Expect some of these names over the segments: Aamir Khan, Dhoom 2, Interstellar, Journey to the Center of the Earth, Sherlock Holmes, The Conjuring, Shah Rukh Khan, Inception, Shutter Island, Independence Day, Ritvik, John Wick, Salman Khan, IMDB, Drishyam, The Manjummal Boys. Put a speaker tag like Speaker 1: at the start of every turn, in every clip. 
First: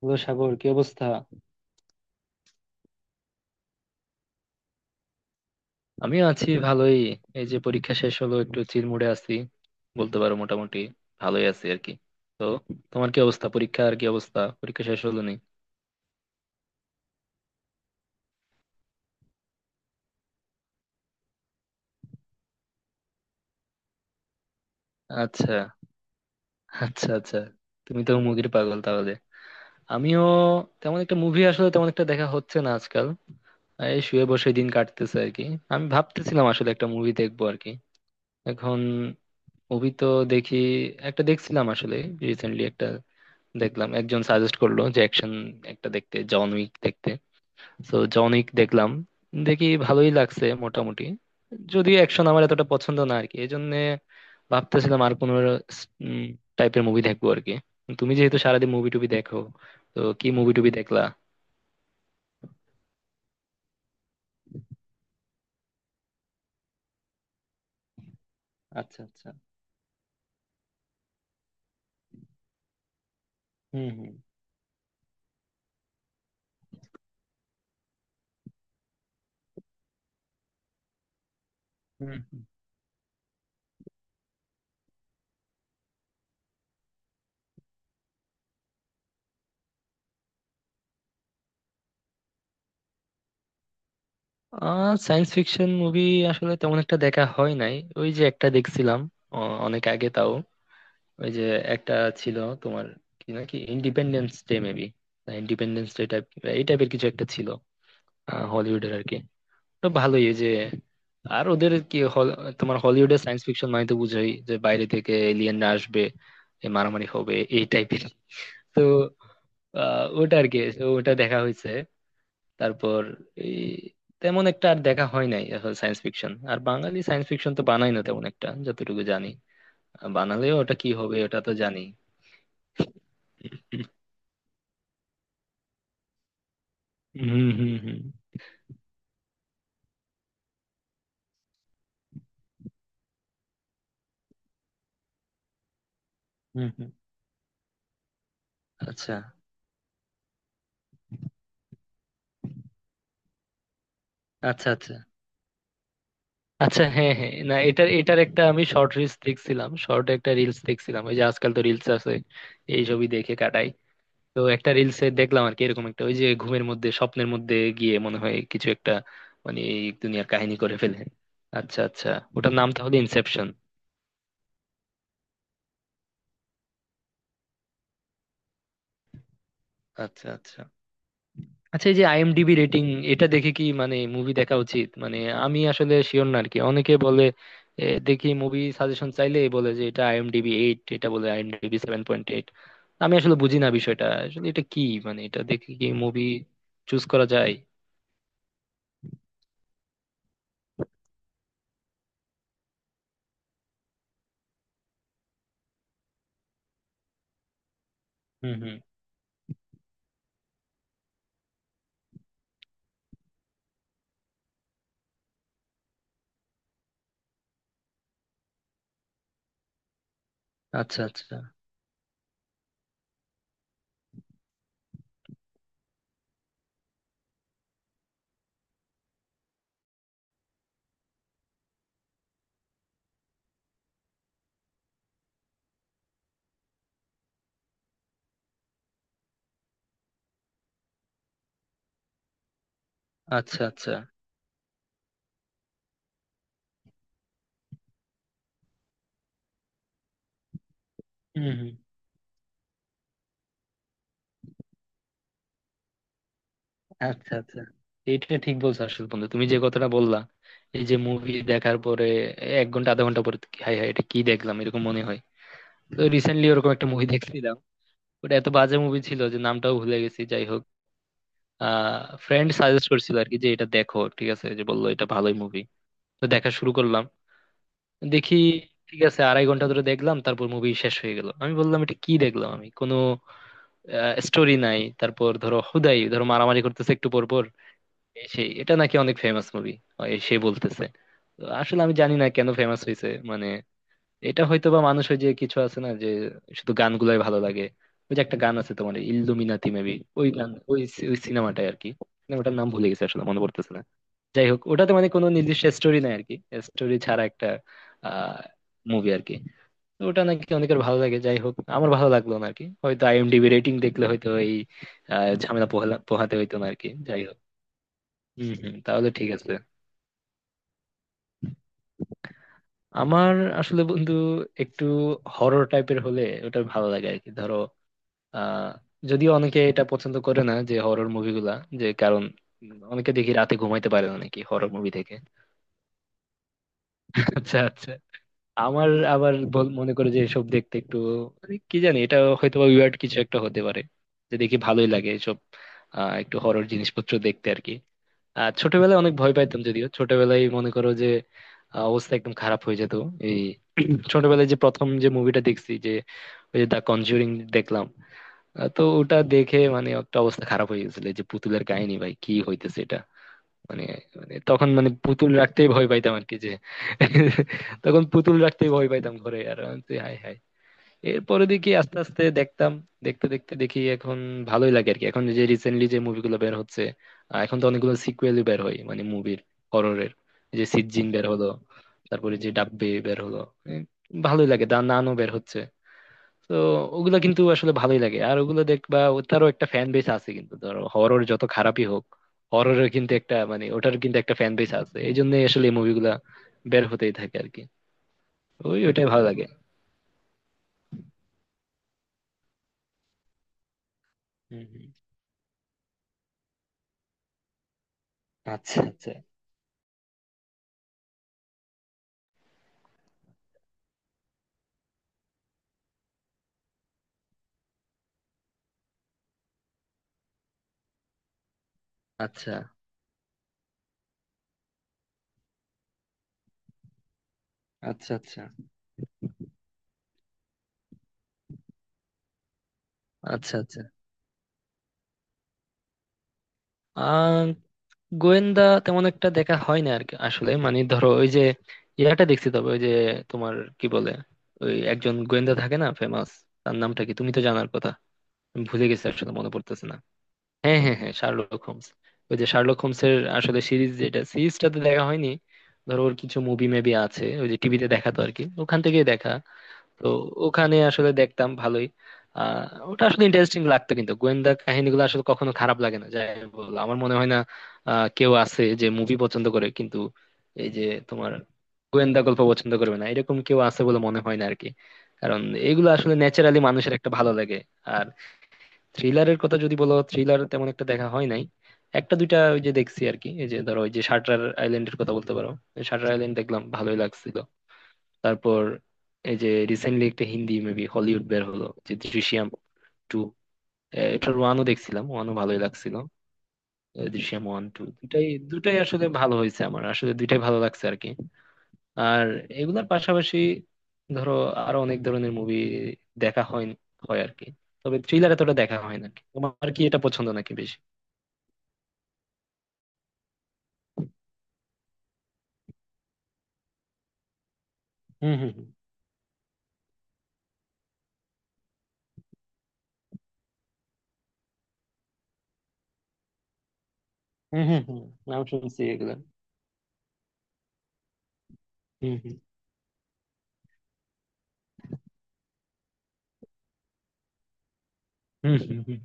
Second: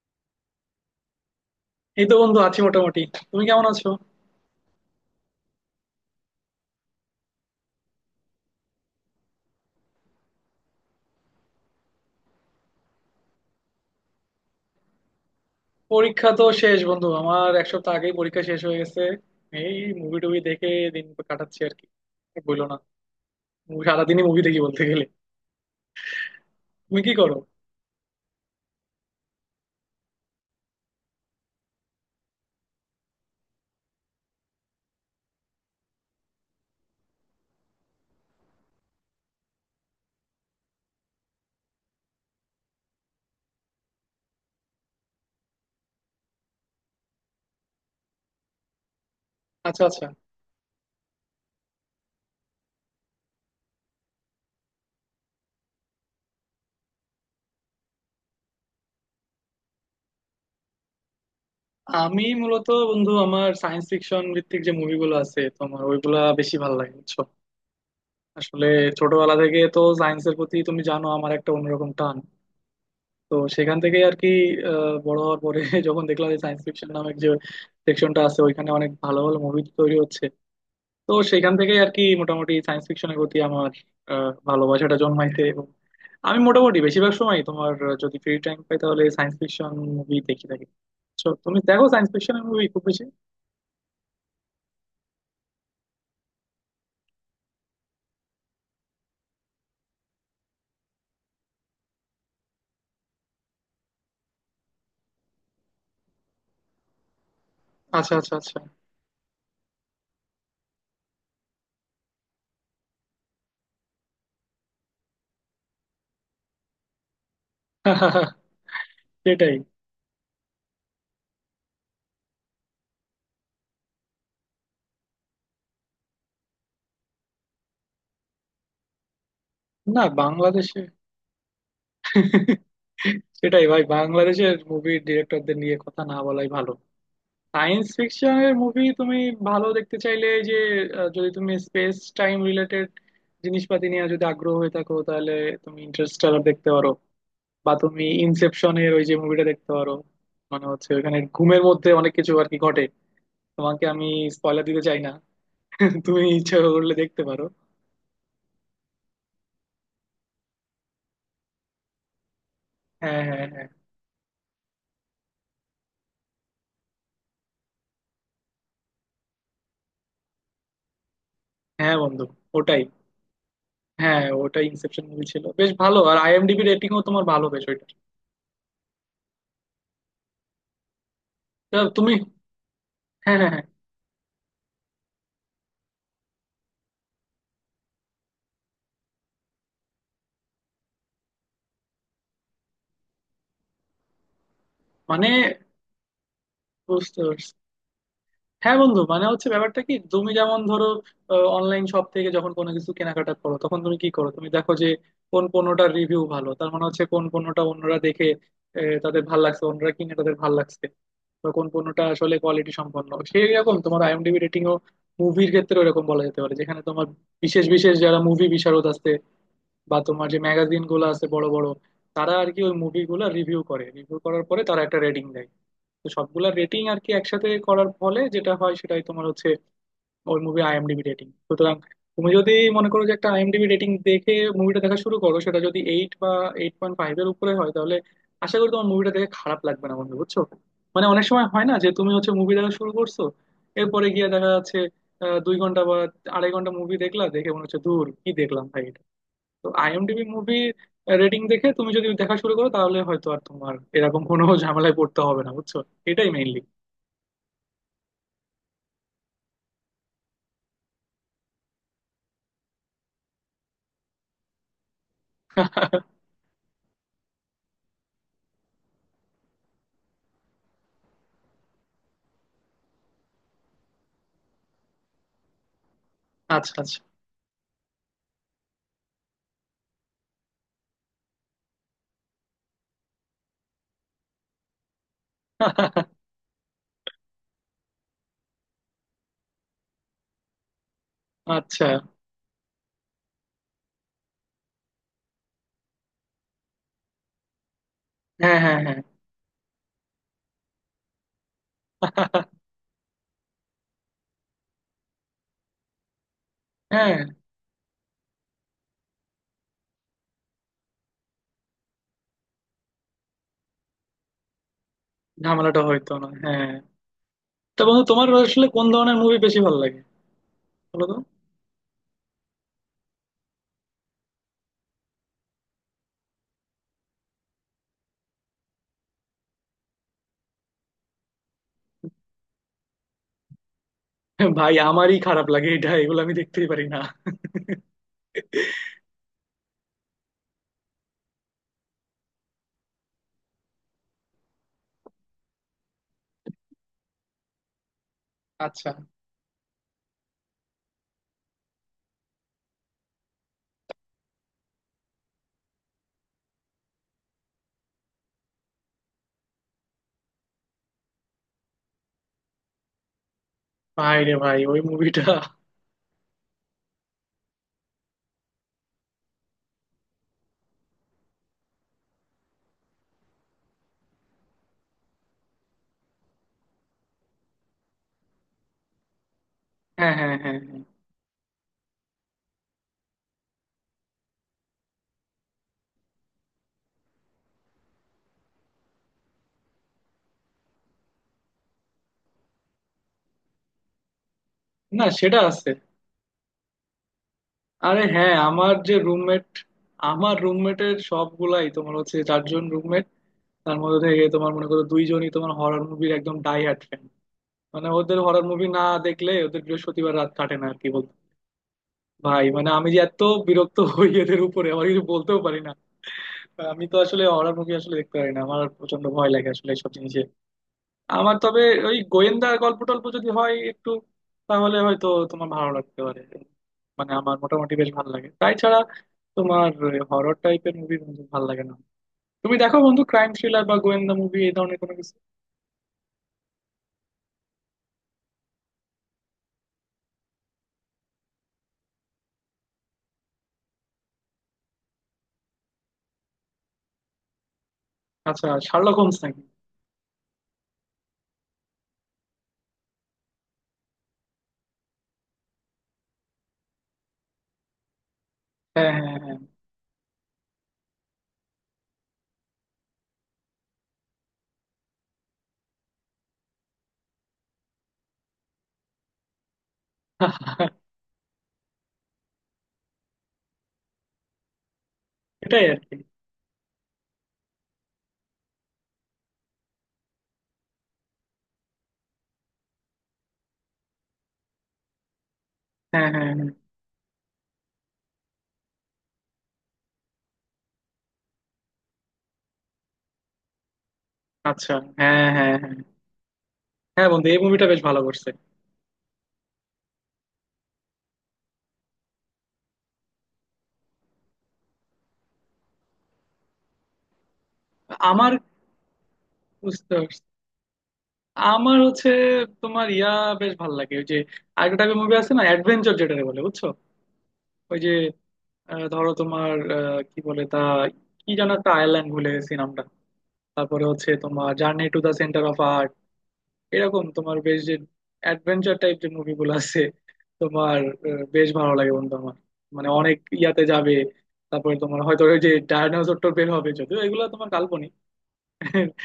Speaker 1: Hello Sagar, কি অবস্থা?
Speaker 2: এই তো বন্ধু আছি মোটামুটি। তুমি কেমন আছো?
Speaker 1: আমিও আছি ভালোই। এই যে পরীক্ষা শেষ হলো, একটু চিল মুডে আছি, বলতে পারো। মোটামুটি ভালোই আছি আর কি। তো তোমার কি অবস্থা? পরীক্ষা আর কি অবস্থা, পরীক্ষা শেষ হলো নি?
Speaker 2: পরীক্ষা তো শেষ বন্ধু, আমার 1 সপ্তাহ আগেই পরীক্ষা শেষ হয়ে গেছে। এই মুভি টুভি দেখে দিন কাটাচ্ছি আর কি। আর বইলো না, মুভি সারাদিনই মুভি দেখি বলতে গেলে।
Speaker 1: আচ্ছা,
Speaker 2: তুমি
Speaker 1: আচ্ছা,
Speaker 2: কি করো?
Speaker 1: আচ্ছা। তুমি তো মুভির পাগল তাহলে। আমিও। তেমন একটা মুভি, আসলে তেমন একটা দেখা হচ্ছে না আজকাল। এই শুয়ে বসে দিন কাটতেছে আর কি। আমি ভাবতেছিলাম আসলে একটা মুভি দেখবো আর কি এখন। মুভি তো দেখি, একটা দেখছিলাম আসলে রিসেন্টলি, একটা দেখলাম। একজন সাজেস্ট করলো যে অ্যাকশন একটা দেখতে, জন উইক দেখতে। তো জন উইক দেখলাম, দেখি
Speaker 2: আচ্ছা আচ্ছা,
Speaker 1: ভালোই লাগছে মোটামুটি। যদিও অ্যাকশন আমার এতটা পছন্দ না আর কি, এই জন্য ভাবতেছিলাম আর কোনো টাইপের মুভি দেখবো আর কি। তুমি যেহেতু সারাদিন মুভি টুবি দেখো, তো কি মুভি টুবি দেখলা?
Speaker 2: আমি মূলত বন্ধু আমার সায়েন্স ফিকশন ভিত্তিক যে মুভিগুলো আছে তোমার ওইগুলা বেশি ভালো লাগে, বুঝছো? আসলে
Speaker 1: আচ্ছা, আচ্ছা।
Speaker 2: ছোটবেলা থেকে তো সায়েন্সের প্রতি তুমি জানো আমার একটা অন্যরকম টান, তো সেখান
Speaker 1: হুম,
Speaker 2: থেকে
Speaker 1: হুম।
Speaker 2: আর কি। বড় হওয়ার পরে যখন দেখলাম যে সায়েন্স ফিকশন নামের যে সেকশনটা আছে, ওইখানে অনেক ভালো ভালো মুভি তৈরি হচ্ছে। তো সেখান থেকেই আর কি
Speaker 1: হুম, হুম।
Speaker 2: মোটামুটি সায়েন্স ফিকশনের প্রতি আমার ভালোবাসাটা জন্মাইছে। এবং আমি মোটামুটি বেশিরভাগ সময় তোমার যদি ফ্রি টাইম পাই তাহলে সায়েন্স ফিকশন মুভি দেখি থাকি। So, তুমি দেখো সায়েন্স ফিকশনের মুভি খুব বেশি?
Speaker 1: সায়েন্স ফিকশন মুভি আসলে তেমন একটা দেখা হয় নাই। ওই যে একটা দেখছিলাম অনেক আগে, তাও ওই যে একটা ছিল তোমার, কি নাকি Independence Day maybe, Independence Day type, এই টাইপের কিছু একটা ছিল।
Speaker 2: আচ্ছা আচ্ছা আচ্ছা।
Speaker 1: হলিউডের আর কি। তো ভালোই, এই যে। আর ওদের কি তোমার, হলিউডে সায়েন্স ফিকশন মানে তো বুঝোই, যে বাইরে থেকে এলিয়েনরা আসবে, এ মারামারি হবে, এই টাইপের। তো
Speaker 2: সেটাই।
Speaker 1: ওটা আর কি, তো ওটা দেখা হয়েছে। তারপর এই তেমন একটা আর দেখা হয় নাই সায়েন্স ফিকশন। আর বাঙালি সায়েন্স ফিকশন তো বানাই না তেমন একটা, যতটুকু জানি।
Speaker 2: না,
Speaker 1: বানালেও ওটা
Speaker 2: বাংলাদেশে
Speaker 1: কি হবে ওটা তো জানি।
Speaker 2: সেটাই ভাই, বাংলাদেশের মুভির ডিরেক্টরদের নিয়ে কথা না বলাই ভালো।
Speaker 1: হুম, হুম,
Speaker 2: সায়েন্স
Speaker 1: হুম,
Speaker 2: ফিকশনের মুভি তুমি ভালো দেখতে চাইলে এই যে যদি তুমি স্পেস টাইম রিলেটেড জিনিসপাতি নিয়ে যদি আগ্রহ হয়ে থাকো, তাহলে তুমি ইন্টারস্টেলার দেখতে
Speaker 1: হুম,
Speaker 2: পারো।
Speaker 1: হুম।
Speaker 2: বা তুমি ইনসেপশনের ওই যে
Speaker 1: আচ্ছা,
Speaker 2: মুভিটা দেখতে পারো। মানে হচ্ছে ওখানে ঘুমের মধ্যে অনেক কিছু আর কি ঘটে, তোমাকে আমি স্পয়লার
Speaker 1: আচ্ছা,
Speaker 2: দিতে
Speaker 1: আচ্ছা,
Speaker 2: চাই না। তুমি ইচ্ছা
Speaker 1: আচ্ছা।
Speaker 2: করলে
Speaker 1: হ্যাঁ,
Speaker 2: দেখতে
Speaker 1: হ্যাঁ,
Speaker 2: পারো।
Speaker 1: না, এটার এটার একটা আমি শর্ট রিলস দেখছিলাম, শর্ট একটা রিলস দেখছিলাম, ওই যে আজকাল তো রিলস আছে, এই ছবি
Speaker 2: হ্যাঁ
Speaker 1: দেখে
Speaker 2: হ্যাঁ হ্যাঁ।
Speaker 1: কাটাই। তো একটা রিলসে দেখলাম আর কি এরকম একটা, ওই যে ঘুমের মধ্যে স্বপ্নের মধ্যে গিয়ে মনে হয় কিছু একটা, মানে এই দুনিয়ার কাহিনী করে ফেলে। আচ্ছা,
Speaker 2: হ্যাঁ
Speaker 1: আচ্ছা।
Speaker 2: বন্ধু,
Speaker 1: ওটার নাম
Speaker 2: ওটাই।
Speaker 1: তাহলে ইনসেপশন?
Speaker 2: হ্যাঁ ওটাই ইনসেপশন মুভি, ছিল বেশ ভালো, আর আইএমডিবি রেটিংও তোমার ভালো বেশ ওইটা।
Speaker 1: আচ্ছা, আচ্ছা,
Speaker 2: তা
Speaker 1: আচ্ছা। এই যে
Speaker 2: তুমি
Speaker 1: আইএমডিবি রেটিং, এটা
Speaker 2: হ্যাঁ হ্যাঁ
Speaker 1: দেখে
Speaker 2: হ্যাঁ
Speaker 1: কি মানে মুভি দেখা উচিত মানে? আমি আসলে শিওর না আর কি, অনেকে বলে, দেখি, মুভি সাজেশন চাইলে বলে যে এটা আইএমডিবি 8, এটা বলে আইএমডিবি 7.8। আমি আসলে বুঝি না বিষয়টা আসলে, এটা কি মানে?
Speaker 2: মানে
Speaker 1: এটা দেখে কি মুভি চুজ
Speaker 2: বুঝতে
Speaker 1: করা
Speaker 2: পারছি।
Speaker 1: যায়?
Speaker 2: হ্যাঁ বন্ধু, মানে হচ্ছে ব্যাপারটা কি, তুমি যেমন ধরো অনলাইন শপ থেকে যখন কোনো কিছু কেনাকাটা করো, তখন তুমি কি করো? তুমি দেখো যে কোন পণ্যটার রিভিউ ভালো। তার মানে হচ্ছে কোন পণ্যটা অন্যরা দেখে
Speaker 1: হুম, হুম।
Speaker 2: তাদের ভাল লাগছে, অন্যরা কিনে তাদের ভাল লাগছে, বা কোন পণ্যটা আসলে কোয়ালিটি সম্পন্ন। সেই রকম তোমার আইএমডিবি রেটিং ও মুভির ক্ষেত্রে ওরকম বলা যেতে পারে, যেখানে তোমার বিশেষ বিশেষ যারা মুভি বিশারদ আছে বা তোমার যে ম্যাগাজিন
Speaker 1: আচ্ছা,
Speaker 2: গুলো আছে
Speaker 1: আচ্ছা,
Speaker 2: বড় বড়, তারা আর কি ওই মুভিগুলো রিভিউ করে, রিভিউ করার পরে তারা একটা রেটিং দেয়। তো সবগুলা রেটিং আর কি একসাথে করার ফলে যেটা হয়, সেটাই তোমার হচ্ছে ওই মুভি আইএমডিবি রেটিং। সুতরাং তুমি যদি মনে করো যে একটা আইএমডিবি রেটিং দেখে মুভিটা দেখা শুরু করো, সেটা যদি 8 বা 8.5 এর উপরে হয়, তাহলে আশা করি তোমার মুভিটা দেখে খারাপ লাগবে না বন্ধু, বুঝছো? মানে অনেক সময় হয় না যে তুমি হচ্ছে মুভি দেখা শুরু করছো,
Speaker 1: আচ্ছা, আচ্ছা।
Speaker 2: এরপরে গিয়ে দেখা যাচ্ছে 2 ঘন্টা বা আড়াই ঘন্টা মুভি দেখলা, দেখে মনে হচ্ছে দূর কি দেখলাম ভাই। তো আইএমডিবি মুভি রেটিং
Speaker 1: হুম,
Speaker 2: দেখে
Speaker 1: হুম।
Speaker 2: তুমি যদি দেখা শুরু করো, তাহলে হয়তো আর তোমার এরকম কোনো ঝামেলায় পড়তে হবে না, বুঝছো? এটাই মেইনলি।
Speaker 1: আচ্ছা, আচ্ছা। এটা ঠিক বলছো আসলে বন্ধু, তুমি যে কথাটা বললা। এই যে মুভি দেখার পরে 1 ঘন্টা আধা ঘন্টা পরে, হাই হাই এটা কি দেখলাম, এরকম মনে হয়। তো রিসেন্টলি ওরকম একটা মুভি দেখছিলাম, ওটা এত বাজে মুভি ছিল যে নামটাও ভুলে গেছি, যাই হোক। ফ্রেন্ড সাজেস্ট করছিল আর কি, যে এটা দেখো, ঠিক আছে, যে বললো এটা ভালোই মুভি। তো দেখা শুরু
Speaker 2: আচ্ছা আচ্ছা
Speaker 1: করলাম, দেখি ঠিক আছে, 2.5 ঘন্টা ধরে দেখলাম, তারপর মুভি শেষ হয়ে গেল। আমি বললাম এটা কি দেখলাম আমি, কোনো স্টোরি নাই, তারপর ধরো হুদাই ধরো মারামারি করতেছে একটু পর পর, এই সেই, এটা নাকি অনেক ফেমাস মুভি সে বলতেছে। তো আসলে
Speaker 2: আচ্ছা।
Speaker 1: আমি জানি না কেন ফেমাস হয়েছে মানে। এটা হয়তো বা মানুষ, ওই যে কিছু আছে না, যে শুধু গানগুলাই ভালো লাগে। ওই যে একটা গান
Speaker 2: হ্যাঁ
Speaker 1: আছে
Speaker 2: হ্যাঁ
Speaker 1: তোমার,
Speaker 2: হ্যাঁ।
Speaker 1: ইল্লুমিনাতি মেবি, ওই গান, ওই ওই সিনেমাটাই আর কি। সিনেমাটার নাম ভুলে গেছে আসলে, মনে পড়তেছে না। যাই হোক, ওটাতে মানে কোনো নির্দিষ্ট স্টোরি নাই আর কি, স্টোরি
Speaker 2: হ্যাঁ,
Speaker 1: ছাড়া একটা আহ মুভি আর কি। তো ওটা নাকি অনেকের ভালো লাগে, যাই হোক, আমার ভালো লাগলো না আর কি, হয়তো আইএমডিবি রেটিং দেখলে হয়তো এই ঝামেলা
Speaker 2: ঝামেলাটা হয়তো না,
Speaker 1: পোহাতে হইতো না
Speaker 2: হ্যাঁ।
Speaker 1: আর কি, যাই হোক।
Speaker 2: তা বন্ধু তোমার
Speaker 1: হম,
Speaker 2: আসলে
Speaker 1: হম।
Speaker 2: কোন
Speaker 1: তাহলে
Speaker 2: ধরনের
Speaker 1: ঠিক
Speaker 2: মুভি
Speaker 1: আছে।
Speaker 2: বেশি ভালো লাগে, বলো তো?
Speaker 1: আমার আসলে বন্ধু একটু হরর টাইপের হলে ওটা ভালো লাগে আর কি, ধরো। আহ যদিও অনেকে এটা পছন্দ করে না যে হরর মুভিগুলা, যে কারণ অনেকে দেখি রাতে ঘুমাইতে পারে না নাকি হরর
Speaker 2: ভাই
Speaker 1: মুভি থেকে।
Speaker 2: আমারই খারাপ লাগে এটা, এগুলো আমি দেখতেই পারি না।
Speaker 1: আচ্ছা, আচ্ছা। আমার আবার মনে করে যে এসব দেখতে একটু, মানে কি জানি এটা হয়তো বা উইয়ার্ড কিছু একটা হতে পারে, যে দেখি ভালোই লাগে এসব, একটু হরর জিনিসপত্র দেখতে আর কি। আর
Speaker 2: আচ্ছা,
Speaker 1: ছোটবেলায় অনেক ভয় পাইতাম, যদিও ছোটবেলায় মনে করো যে অবস্থা একদম খারাপ হয়ে যেত। এই ছোটবেলায় যে প্রথম যে মুভিটা দেখছি যে, ওই যে দ্য কনজুরিং দেখলাম। তো ওটা দেখে মানে একটা অবস্থা খারাপ হয়ে গেছিল। এই যে পুতুলের কাহিনী, ভাই কি হইতেছে এটা মানে
Speaker 2: ভাই রে
Speaker 1: মানে
Speaker 2: ভাই
Speaker 1: তখন
Speaker 2: ওই
Speaker 1: মানে
Speaker 2: মুভিটা
Speaker 1: পুতুল রাখতেই ভয় পাইতাম আর কি, যে তখন পুতুল রাখতেই ভয় পাইতাম ঘরে। আর আমি বলছি, হায় হায়। এরপরে দেখি আস্তে আস্তে দেখতাম, দেখতে দেখতে দেখি এখন ভালোই লাগে আর কি, এখন যে রিসেন্টলি যে মুভিগুলো বের হচ্ছে। এখন তো অনেকগুলো সিকুয়েলই বের হয় মানে মুভির, হররের।
Speaker 2: হ্যাঁ হ্যাঁ হ্যাঁ
Speaker 1: যে
Speaker 2: হ্যাঁ,
Speaker 1: সিজিন বের হলো, তারপরে যে ডাব্বে বের হলো, এ, ভালোই লাগে, দা নানও বের হচ্ছে। তো ওগুলা কিন্তু আসলে ভালোই লাগে আর ওগুলো দেখবা, তারও একটা ফ্যান বেস আছে কিন্তু, ধরো হরর যত খারাপই হোক, হররের কিন্তু একটা মানে ওটার কিন্তু একটা ফ্যান বেস আছে,
Speaker 2: না
Speaker 1: এই জন্য
Speaker 2: সেটা
Speaker 1: আসলে
Speaker 2: আছে।
Speaker 1: এই মুভিগুলা বের হতেই থাকে আর কি,
Speaker 2: আরে হ্যাঁ আমার যে
Speaker 1: ওইটাই ভালো লাগে।
Speaker 2: রুমমেট, আমার রুমমেটের সবগুলাই তোমার হচ্ছে চারজন রুমমেট, তার মধ্যে থেকে তোমার
Speaker 1: হুম,
Speaker 2: মনে করো
Speaker 1: হুম।
Speaker 2: দুইজনই তোমার হরর মুভির একদম ডাই হার্ট ফ্যান। মানে ওদের হরর মুভি
Speaker 1: আচ্ছা,
Speaker 2: না
Speaker 1: আচ্ছা,
Speaker 2: দেখলে ওদের বৃহস্পতিবার রাত কাটে না আর কি, বলতো! ভাই মানে আমি যে এত বিরক্ত হই এদের উপরে, আমার কিছু বলতেও পারি না। আমি তো আসলে হরর মুভি আসলে দেখতে পারি না, আমার প্রচন্ড ভয় লাগে আসলে এইসব জিনিস। আমার তবে ওই গোয়েন্দা
Speaker 1: আচ্ছা,
Speaker 2: গল্প টল্প যদি হয় একটু, তাহলে হয়তো তোমার ভালো লাগতে পারে। মানে আমার মোটামুটি বেশ ভালো
Speaker 1: আচ্ছা,
Speaker 2: লাগে,
Speaker 1: আচ্ছা,
Speaker 2: তাই ছাড়া তোমার হরর টাইপের মুভি বন্ধু ভালো লাগে না? তুমি দেখো বন্ধু ক্রাইম
Speaker 1: আচ্ছা,
Speaker 2: থ্রিলার বা
Speaker 1: আচ্ছা।
Speaker 2: গোয়েন্দা মুভি এই ধরনের কোনো কিছু?
Speaker 1: আহ গোয়েন্দা তেমন একটা দেখা হয় না আর কি আসলে, মানে ধরো ওই যে ইয়াটা দেখছি তবে, ওই যে তোমার কি বলে, ওই একজন গোয়েন্দা থাকে না ফেমাস, তার নামটা কি? তুমি তো জানার কথা।
Speaker 2: আচ্ছা,
Speaker 1: আমি ভুলে
Speaker 2: শার্লক
Speaker 1: গেছি
Speaker 2: হোমস
Speaker 1: আসলে,
Speaker 2: নাকি?
Speaker 1: মনে পড়তেছে না। হ্যাঁ, হ্যাঁ, হ্যাঁ, শার্লক হোমস। ওই যে শার্লক হোমসের আসলে সিরিজ, যেটা সিরিজটা তো দেখা হয়নি। ধরো ওর কিছু মুভি মেবি আছে, ওই যে টিভিতে দেখাতো আর কি, ওখান
Speaker 2: হ্যাঁ
Speaker 1: থেকেই
Speaker 2: হ্যাঁ
Speaker 1: দেখা।
Speaker 2: হ্যাঁ।
Speaker 1: তো ওখানে আসলে দেখতাম ভালোই। আহ ওটা আসলে ইন্টারেস্টিং লাগতো, কিন্তু গোয়েন্দা কাহিনীগুলো আসলে কখনো খারাপ লাগে না, যাই বল। আমার মনে হয় না কেউ আছে যে মুভি পছন্দ করে কিন্তু, এই যে তোমার গোয়েন্দা গল্প পছন্দ করবে না, এরকম কেউ আছে বলে মনে হয় না আর কি। কারণ
Speaker 2: এটাই আর
Speaker 1: এগুলো
Speaker 2: কি।
Speaker 1: আসলে ন্যাচারালি মানুষের একটা ভালো লাগে। থ্রিলারের কথা যদি বলো, থ্রিলার তেমন একটা দেখা হয় নাই, একটা দুইটা ওই যে দেখছি আর কি। এই যে ধরো ওই যে শাটার আইল্যান্ডের কথা বলতে পারো,
Speaker 2: হ্যাঁ
Speaker 1: শাটার
Speaker 2: হ্যাঁ
Speaker 1: আইল্যান্ড
Speaker 2: হ্যাঁ।
Speaker 1: দেখলাম ভালোই লাগছিল। তারপর এই যে রিসেন্টলি একটা হিন্দি মেবি হলিউড বের হলো, যে দৃশ্যম টু। এটার ওয়ানও
Speaker 2: আচ্ছা।
Speaker 1: দেখছিলাম,
Speaker 2: হ্যাঁ
Speaker 1: ওয়ানও
Speaker 2: হ্যাঁ
Speaker 1: ভালোই
Speaker 2: হ্যাঁ।
Speaker 1: লাগছিল।
Speaker 2: হ্যাঁ বন্ধু এই
Speaker 1: দৃশ্যম ওয়ান
Speaker 2: মুভিটা বেশ
Speaker 1: টু,
Speaker 2: ভালো
Speaker 1: দুটাই
Speaker 2: করছে।
Speaker 1: দুটাই আসলে ভালো হয়েছে, আমার আসলে দুইটাই ভালো লাগছে আর কি। আর এগুলার পাশাপাশি, ধরো, আরো অনেক ধরনের মুভি দেখা হয় হয় আর কি, তবে থ্রিলার
Speaker 2: আমার
Speaker 1: এতটা দেখা হয় না। তোমার কি
Speaker 2: বুঝতে
Speaker 1: এটা
Speaker 2: পারছি,
Speaker 1: পছন্দ নাকি বেশি?
Speaker 2: আমার হচ্ছে তোমার ইয়া বেশ ভালো লাগে ওই যে আরেকটা টাইপের মুভি আছে না, অ্যাডভেঞ্চার যেটাকে বলে, বুঝছো? ওই যে
Speaker 1: হুম, হুম, হুম,
Speaker 2: ধরো তোমার কি বলে তা, কি যেন একটা আয়ারল্যান্ড, ভুলে গেছি নামটা। তারপরে হচ্ছে তোমার journey to the centre of art, এরকম তোমার বেশ
Speaker 1: হুম,
Speaker 2: যে
Speaker 1: হুম, হুম। নাম
Speaker 2: অ্যাডভেঞ্চার
Speaker 1: শুনছি
Speaker 2: টাইপ যে
Speaker 1: এগুলা।
Speaker 2: মুভিগুলো আছে তোমার বেশ ভালো লাগে বন্ধু
Speaker 1: হুম, হুম,
Speaker 2: আমার। মানে অনেক ইয়াতে যাবে, তারপরে তোমার হয়তো ওই যে ডায়নোসর টোর বের হবে, যদিও এগুলো তোমার কাল্পনিক।
Speaker 1: হুম, হুম, হুম।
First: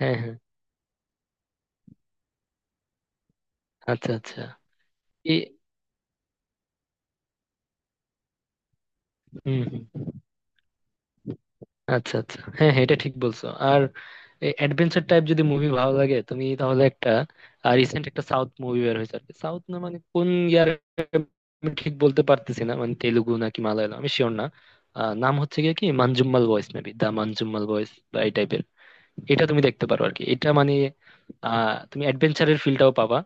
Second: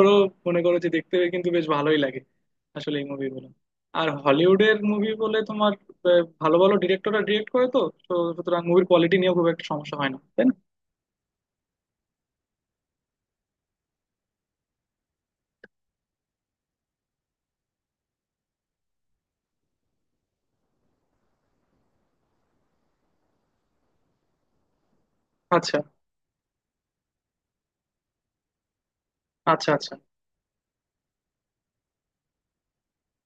Speaker 1: হ্যাঁ, হ্যাঁ।
Speaker 2: মনে করো যে দেখতে কিন্তু বেশ ভালোই লাগে আসলে এই মুভিগুলো। আর
Speaker 1: আচ্ছা, আচ্ছা।
Speaker 2: হলিউডের মুভি
Speaker 1: এ
Speaker 2: বলে তোমার ভালো ভালো ডিরেক্টররা ডিরেক্ট করে তো, তো সুতরাং মুভির কোয়ালিটি নিয়েও খুব
Speaker 1: হুম,
Speaker 2: একটা
Speaker 1: হুম।
Speaker 2: সমস্যা হয় না, তাই না?
Speaker 1: আচ্ছা, আচ্ছা। হ্যাঁ, হ্যাঁ, এটা ঠিক বলছো। আর অ্যাডভেঞ্চার টাইপ যদি মুভি ভালো লাগে তুমি, তাহলে একটা রিসেন্ট একটা সাউথ মুভি বের হয়েছে আর কি, সাউথ না মানে কোন ইয়ার আমি ঠিক বলতে পারতেছি না, মানে তেলুগু নাকি মালায়ালাম আমি শিওর না। নাম হচ্ছে গিয়ে
Speaker 2: আচ্ছা
Speaker 1: কি, মানজুম্মাল বয়েস মেবি, দা মানজুম্মাল বয়েস, বা এই type এর। এটা তুমি
Speaker 2: আচ্ছা
Speaker 1: দেখতে
Speaker 2: আচ্ছা
Speaker 1: পারো আর কি, এটা মানে তুমি অ্যাডভেঞ্চারের ফিলটাও পাবা,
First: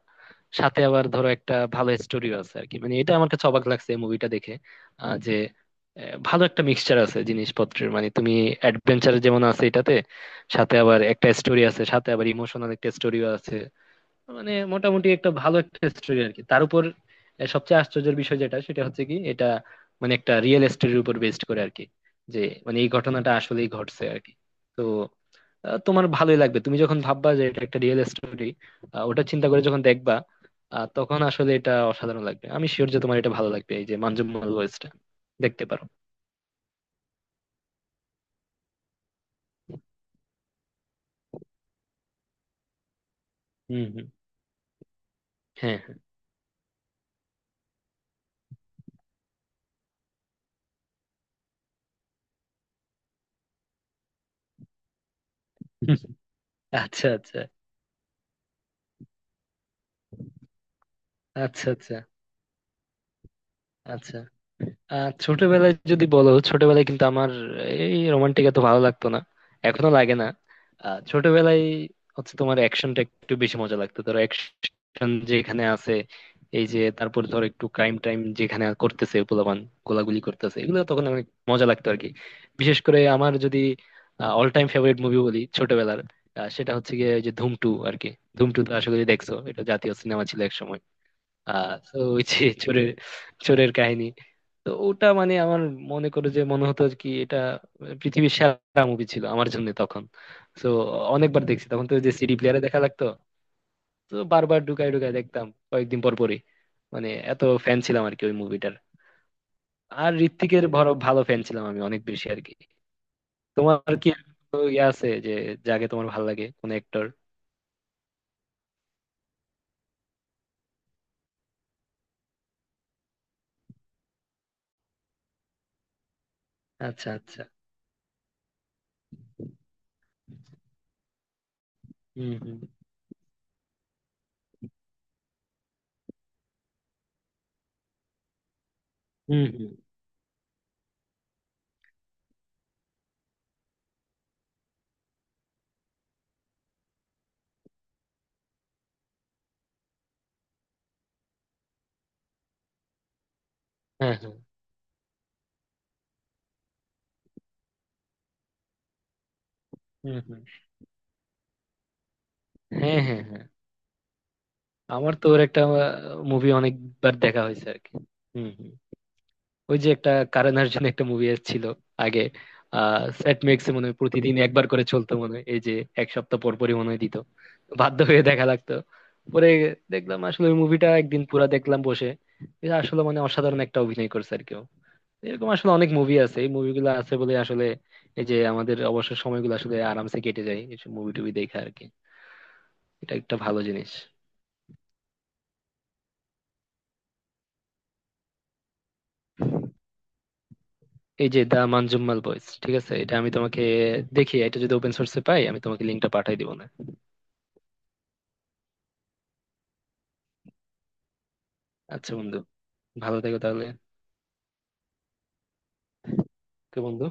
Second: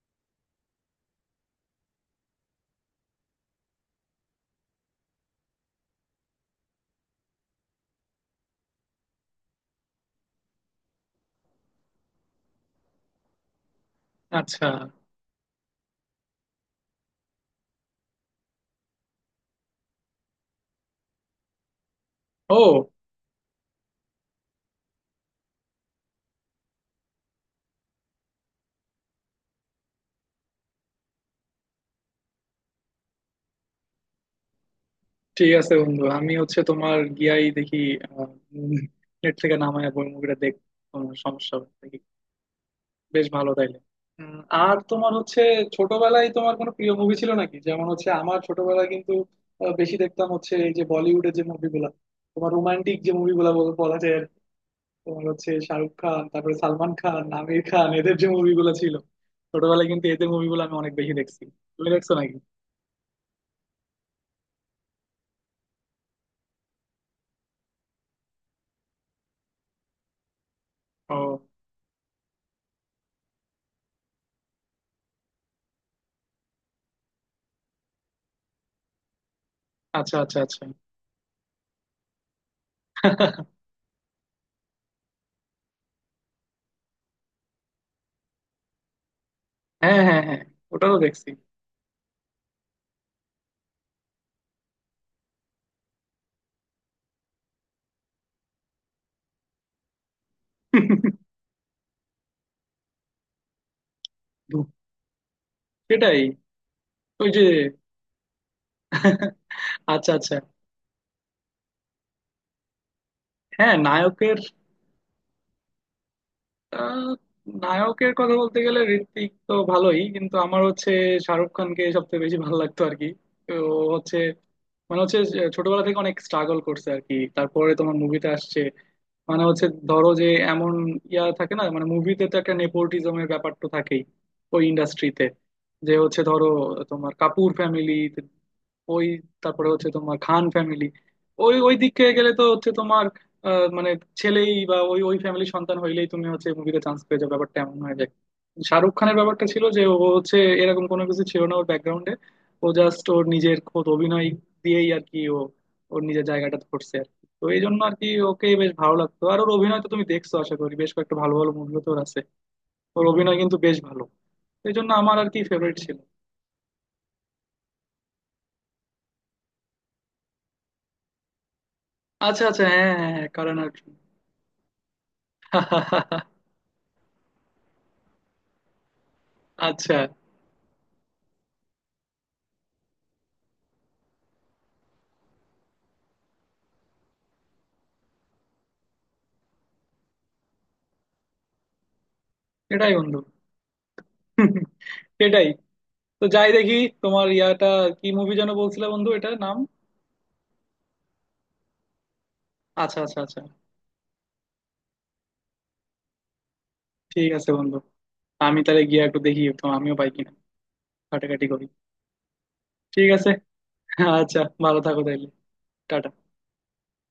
Speaker 1: সাথে আবার ধরো একটা ভালো স্টোরিও আছে আর কি, মানে এটা আমার কাছে অবাক লাগছে এই মুভিটা দেখে। যে ভালো একটা মিক্সচার আছে জিনিসপত্রের, মানে তুমি অ্যাডভেঞ্চার যেমন আছে এটাতে, সাথে আবার একটা স্টোরি আছে, সাথে আবার ইমোশনাল একটা স্টোরিও আছে, মানে
Speaker 2: আচ্ছা।
Speaker 1: মোটামুটি একটা ভালো একটা স্টোরি আর কি তার উপর। সবচেয়ে আশ্চর্যের বিষয় যেটা সেটা হচ্ছে কি, এটা মানে একটা রিয়েল স্টোরির উপর বেস্ড করে আর কি, যে মানে এই
Speaker 2: ও,
Speaker 1: ঘটনাটা আসলেই ঘটছে আর কি। তো তোমার ভালোই লাগবে তুমি যখন ভাববা যে এটা একটা রিয়েল স্টোরি, ওটা চিন্তা করে যখন দেখবা, তখন আসলে এটা অসাধারণ লাগবে। আমি শিওর যে তোমার এটা ভালো লাগবে, এই যে মানজুমাল ওয়েস্টটা।
Speaker 2: ঠিক
Speaker 1: দেখতে
Speaker 2: আছে
Speaker 1: পারো।
Speaker 2: বন্ধু আমি হচ্ছে তোমার গিয়াই দেখি, নেট থেকে নামায় বই মুভিটা দেখ, কোনো সমস্যা হবে না। দেখি। বেশ ভালো তাইলে।
Speaker 1: হম, হম।
Speaker 2: উম, আর তোমার হচ্ছে
Speaker 1: হ্যাঁ, হ্যাঁ।
Speaker 2: ছোটবেলায় তোমার কোনো প্রিয় মুভি ছিল নাকি? যেমন হচ্ছে আমার ছোটবেলায় কিন্তু বেশি দেখতাম হচ্ছে এই যে বলিউডের যে মুভিগুলা, তোমার রোমান্টিক যে মুভিগুলা বলা যায় আর কি। তোমার হচ্ছে শাহরুখ খান, তারপরে সালমান
Speaker 1: আচ্ছা,
Speaker 2: খান,
Speaker 1: আচ্ছা,
Speaker 2: আমির খান, এদের যে মুভিগুলো ছিল ছোটবেলায় কিন্তু এদের মুভিগুলো আমি অনেক বেশি দেখছি।
Speaker 1: আচ্ছা,
Speaker 2: তুমি
Speaker 1: আচ্ছা,
Speaker 2: দেখছো নাকি?
Speaker 1: আচ্ছা। ছোটবেলায় যদি বলো, ছোটবেলায় কিন্তু আমার এই রোমান্টিক এত ভালো লাগতো না, এখনো লাগে না।
Speaker 2: ও
Speaker 1: ছোটবেলায় হচ্ছে তোমার অ্যাকশনটা একটু বেশি মজা লাগতো, ধরো অ্যাকশন যেখানে আছে, এই যে তারপর ধরো একটু ক্রাইম টাইম যেখানে করতেছে পোলাপান,
Speaker 2: আচ্ছা
Speaker 1: গোলাগুলি
Speaker 2: আচ্ছা
Speaker 1: করতেছে,
Speaker 2: আচ্ছা।
Speaker 1: এগুলো তখন অনেক মজা লাগতো আর কি। বিশেষ করে আমার যদি অল টাইম ফেভারিট মুভি বলি ছোটবেলার, সেটা হচ্ছে গিয়ে ওই যে ধুম টু আর কি। ধুম টু তো আশা করি দেখছো, এটা জাতীয়
Speaker 2: হ্যাঁ হ্যাঁ
Speaker 1: সিনেমা
Speaker 2: হ্যাঁ,
Speaker 1: ছিল এক সময়।
Speaker 2: ওটাও দেখছি।
Speaker 1: তো ওই যে চোরের চোরের কাহিনী। তো ওটা মানে আমার মনে করে যে মনে হতো আর কি এটা পৃথিবীর সেরা মুভি ছিল আমার জন্য তখন। তো অনেকবার দেখছি তখন, তো ওই যে সিডি প্লেয়ারে দেখা লাগতো, তো বারবার
Speaker 2: ধুর,
Speaker 1: ঢুকায় ঢুকায় দেখতাম কয়েকদিন পর
Speaker 2: সেটাই।
Speaker 1: পরই। মানে
Speaker 2: ওই যে
Speaker 1: এত ফ্যান ছিলাম আর কি ওই মুভিটার।
Speaker 2: আচ্ছা
Speaker 1: আর
Speaker 2: আচ্ছা।
Speaker 1: ঋত্বিকের বড় ভালো ফ্যান ছিলাম আমি অনেক বেশি আর কি।
Speaker 2: হ্যাঁ,
Speaker 1: তোমার কি এরকম
Speaker 2: নায়কের
Speaker 1: কোনো ইয়ে আছে যে, যাকে তোমার ভালো লাগে, কোন
Speaker 2: আহ,
Speaker 1: অ্যাক্টর?
Speaker 2: নায়কের কথা বলতে গেলে ঋত্বিক তো ভালোই, কিন্তু আমার হচ্ছে শাহরুখ খানকে সবচেয়ে বেশি ভালো লাগতো আর কি। তো ও হচ্ছে মানে হচ্ছে যে ছোটবেলা থেকে অনেক স্ট্রাগল করছে আর
Speaker 1: আচ্ছা,
Speaker 2: কি,
Speaker 1: আচ্ছা।
Speaker 2: তারপরে তোমার মুভিতে আসছে। মানে হচ্ছে ধরো যে এমন ইয়া থাকে না, মানে মুভিতে তো একটা
Speaker 1: হুম,
Speaker 2: নেপোটিজমের ব্যাপার তো থাকেই ওই ইন্ডাস্ট্রিতে, যে হচ্ছে ধরো তোমার কাপুর ফ্যামিলি, ওই
Speaker 1: হুম,
Speaker 2: তারপরে
Speaker 1: হুম, হুম।
Speaker 2: হচ্ছে তোমার খান ফ্যামিলি। ওই ওই দিকে গেলে তো হচ্ছে তোমার মানে ছেলেই বা ওই ওই ফ্যামিলির সন্তান হইলেই তুমি হচ্ছে মুভিতে চান্স পেয়ে যাও, ব্যাপারটা এমন হয়ে যায়। শাহরুখ খানের ব্যাপারটা ছিল যে ও হচ্ছে এরকম কোনো কিছু ছিল না ওর ব্যাকগ্রাউন্ডে। ও জাস্ট ওর নিজের খোদ
Speaker 1: হ্যাঁ,
Speaker 2: অভিনয়
Speaker 1: হ্যাঁ।
Speaker 2: দিয়েই আর কি ও ওর নিজের জায়গাটা ধরছে আর কি। তো এই জন্য আর কি ওকে বেশ ভালো লাগতো, আর ওর অভিনয় তো তুমি
Speaker 1: হুম,
Speaker 2: দেখছো
Speaker 1: হুম।
Speaker 2: আশা করি, বেশ কয়েকটা ভালো ভালো মুভিও তো ওর আছে।
Speaker 1: হ্যাঁ,
Speaker 2: ওর
Speaker 1: হ্যাঁ,
Speaker 2: অভিনয়
Speaker 1: হ্যাঁ।
Speaker 2: কিন্তু বেশ ভালো, এই জন্য
Speaker 1: আমার
Speaker 2: আমার
Speaker 1: তো
Speaker 2: আর
Speaker 1: ওর
Speaker 2: কি
Speaker 1: একটা
Speaker 2: ফেভারিট ছিল।
Speaker 1: মুভি অনেকবার দেখা হয়েছে আর কি। হুম, হুম। ওই যে একটা, কারণ অর্জুন একটা মুভি এসেছিল আগে।
Speaker 2: আচ্ছা আচ্ছা হ্যাঁ হ্যাঁ হ্যাঁ,
Speaker 1: সেট
Speaker 2: কারণ
Speaker 1: মেক্সে মনে
Speaker 2: অর্জুন।
Speaker 1: হয় প্রতিদিন একবার করে চলতো মনে হয়, এই যে এক সপ্তাহ পর পরই মনে হয় দিত, বাধ্য হয়ে দেখা লাগতো। পরে
Speaker 2: আচ্ছা,
Speaker 1: দেখলাম আসলে ওই মুভিটা একদিন পুরা দেখলাম বসে। আসলে মানে অসাধারণ একটা অভিনয় করছে, আর কেউ এরকম আসলে। অনেক মুভি আছে, এই মুভিগুলো আছে বলে আসলে এই যে আমাদের অবসর সময়গুলো আসলে আরামসে কেটে যায় এইসব মুভি টুভি দেখে আর কি।
Speaker 2: এটাই
Speaker 1: এটা
Speaker 2: বন্ধু।
Speaker 1: একটা ভালো জিনিস।
Speaker 2: এটাই, তো যাই দেখি তোমার ইয়াটা, কি মুভি যেন বলছিলে বন্ধু এটার নাম?
Speaker 1: এই যে দা মানজুম্মাল বয়েজ, ঠিক আছে?
Speaker 2: আচ্ছা
Speaker 1: এটা
Speaker 2: আচ্ছা
Speaker 1: আমি
Speaker 2: আচ্ছা,
Speaker 1: তোমাকে, দেখি এটা যদি ওপেন সোর্সে পাই, আমি তোমাকে লিঙ্কটা পাঠাই দিব না।
Speaker 2: ঠিক আছে বন্ধু আমি তাহলে গিয়ে একটু দেখি তো, আমিও পাই কিনা, ঘাটাঘাটি করি।
Speaker 1: আচ্ছা বন্ধু।
Speaker 2: ঠিক
Speaker 1: ভালো
Speaker 2: আছে।
Speaker 1: থেকো তাহলে।
Speaker 2: আচ্ছা, ভালো থাকো তাইলে। টাটা।
Speaker 1: তো বন্ধু।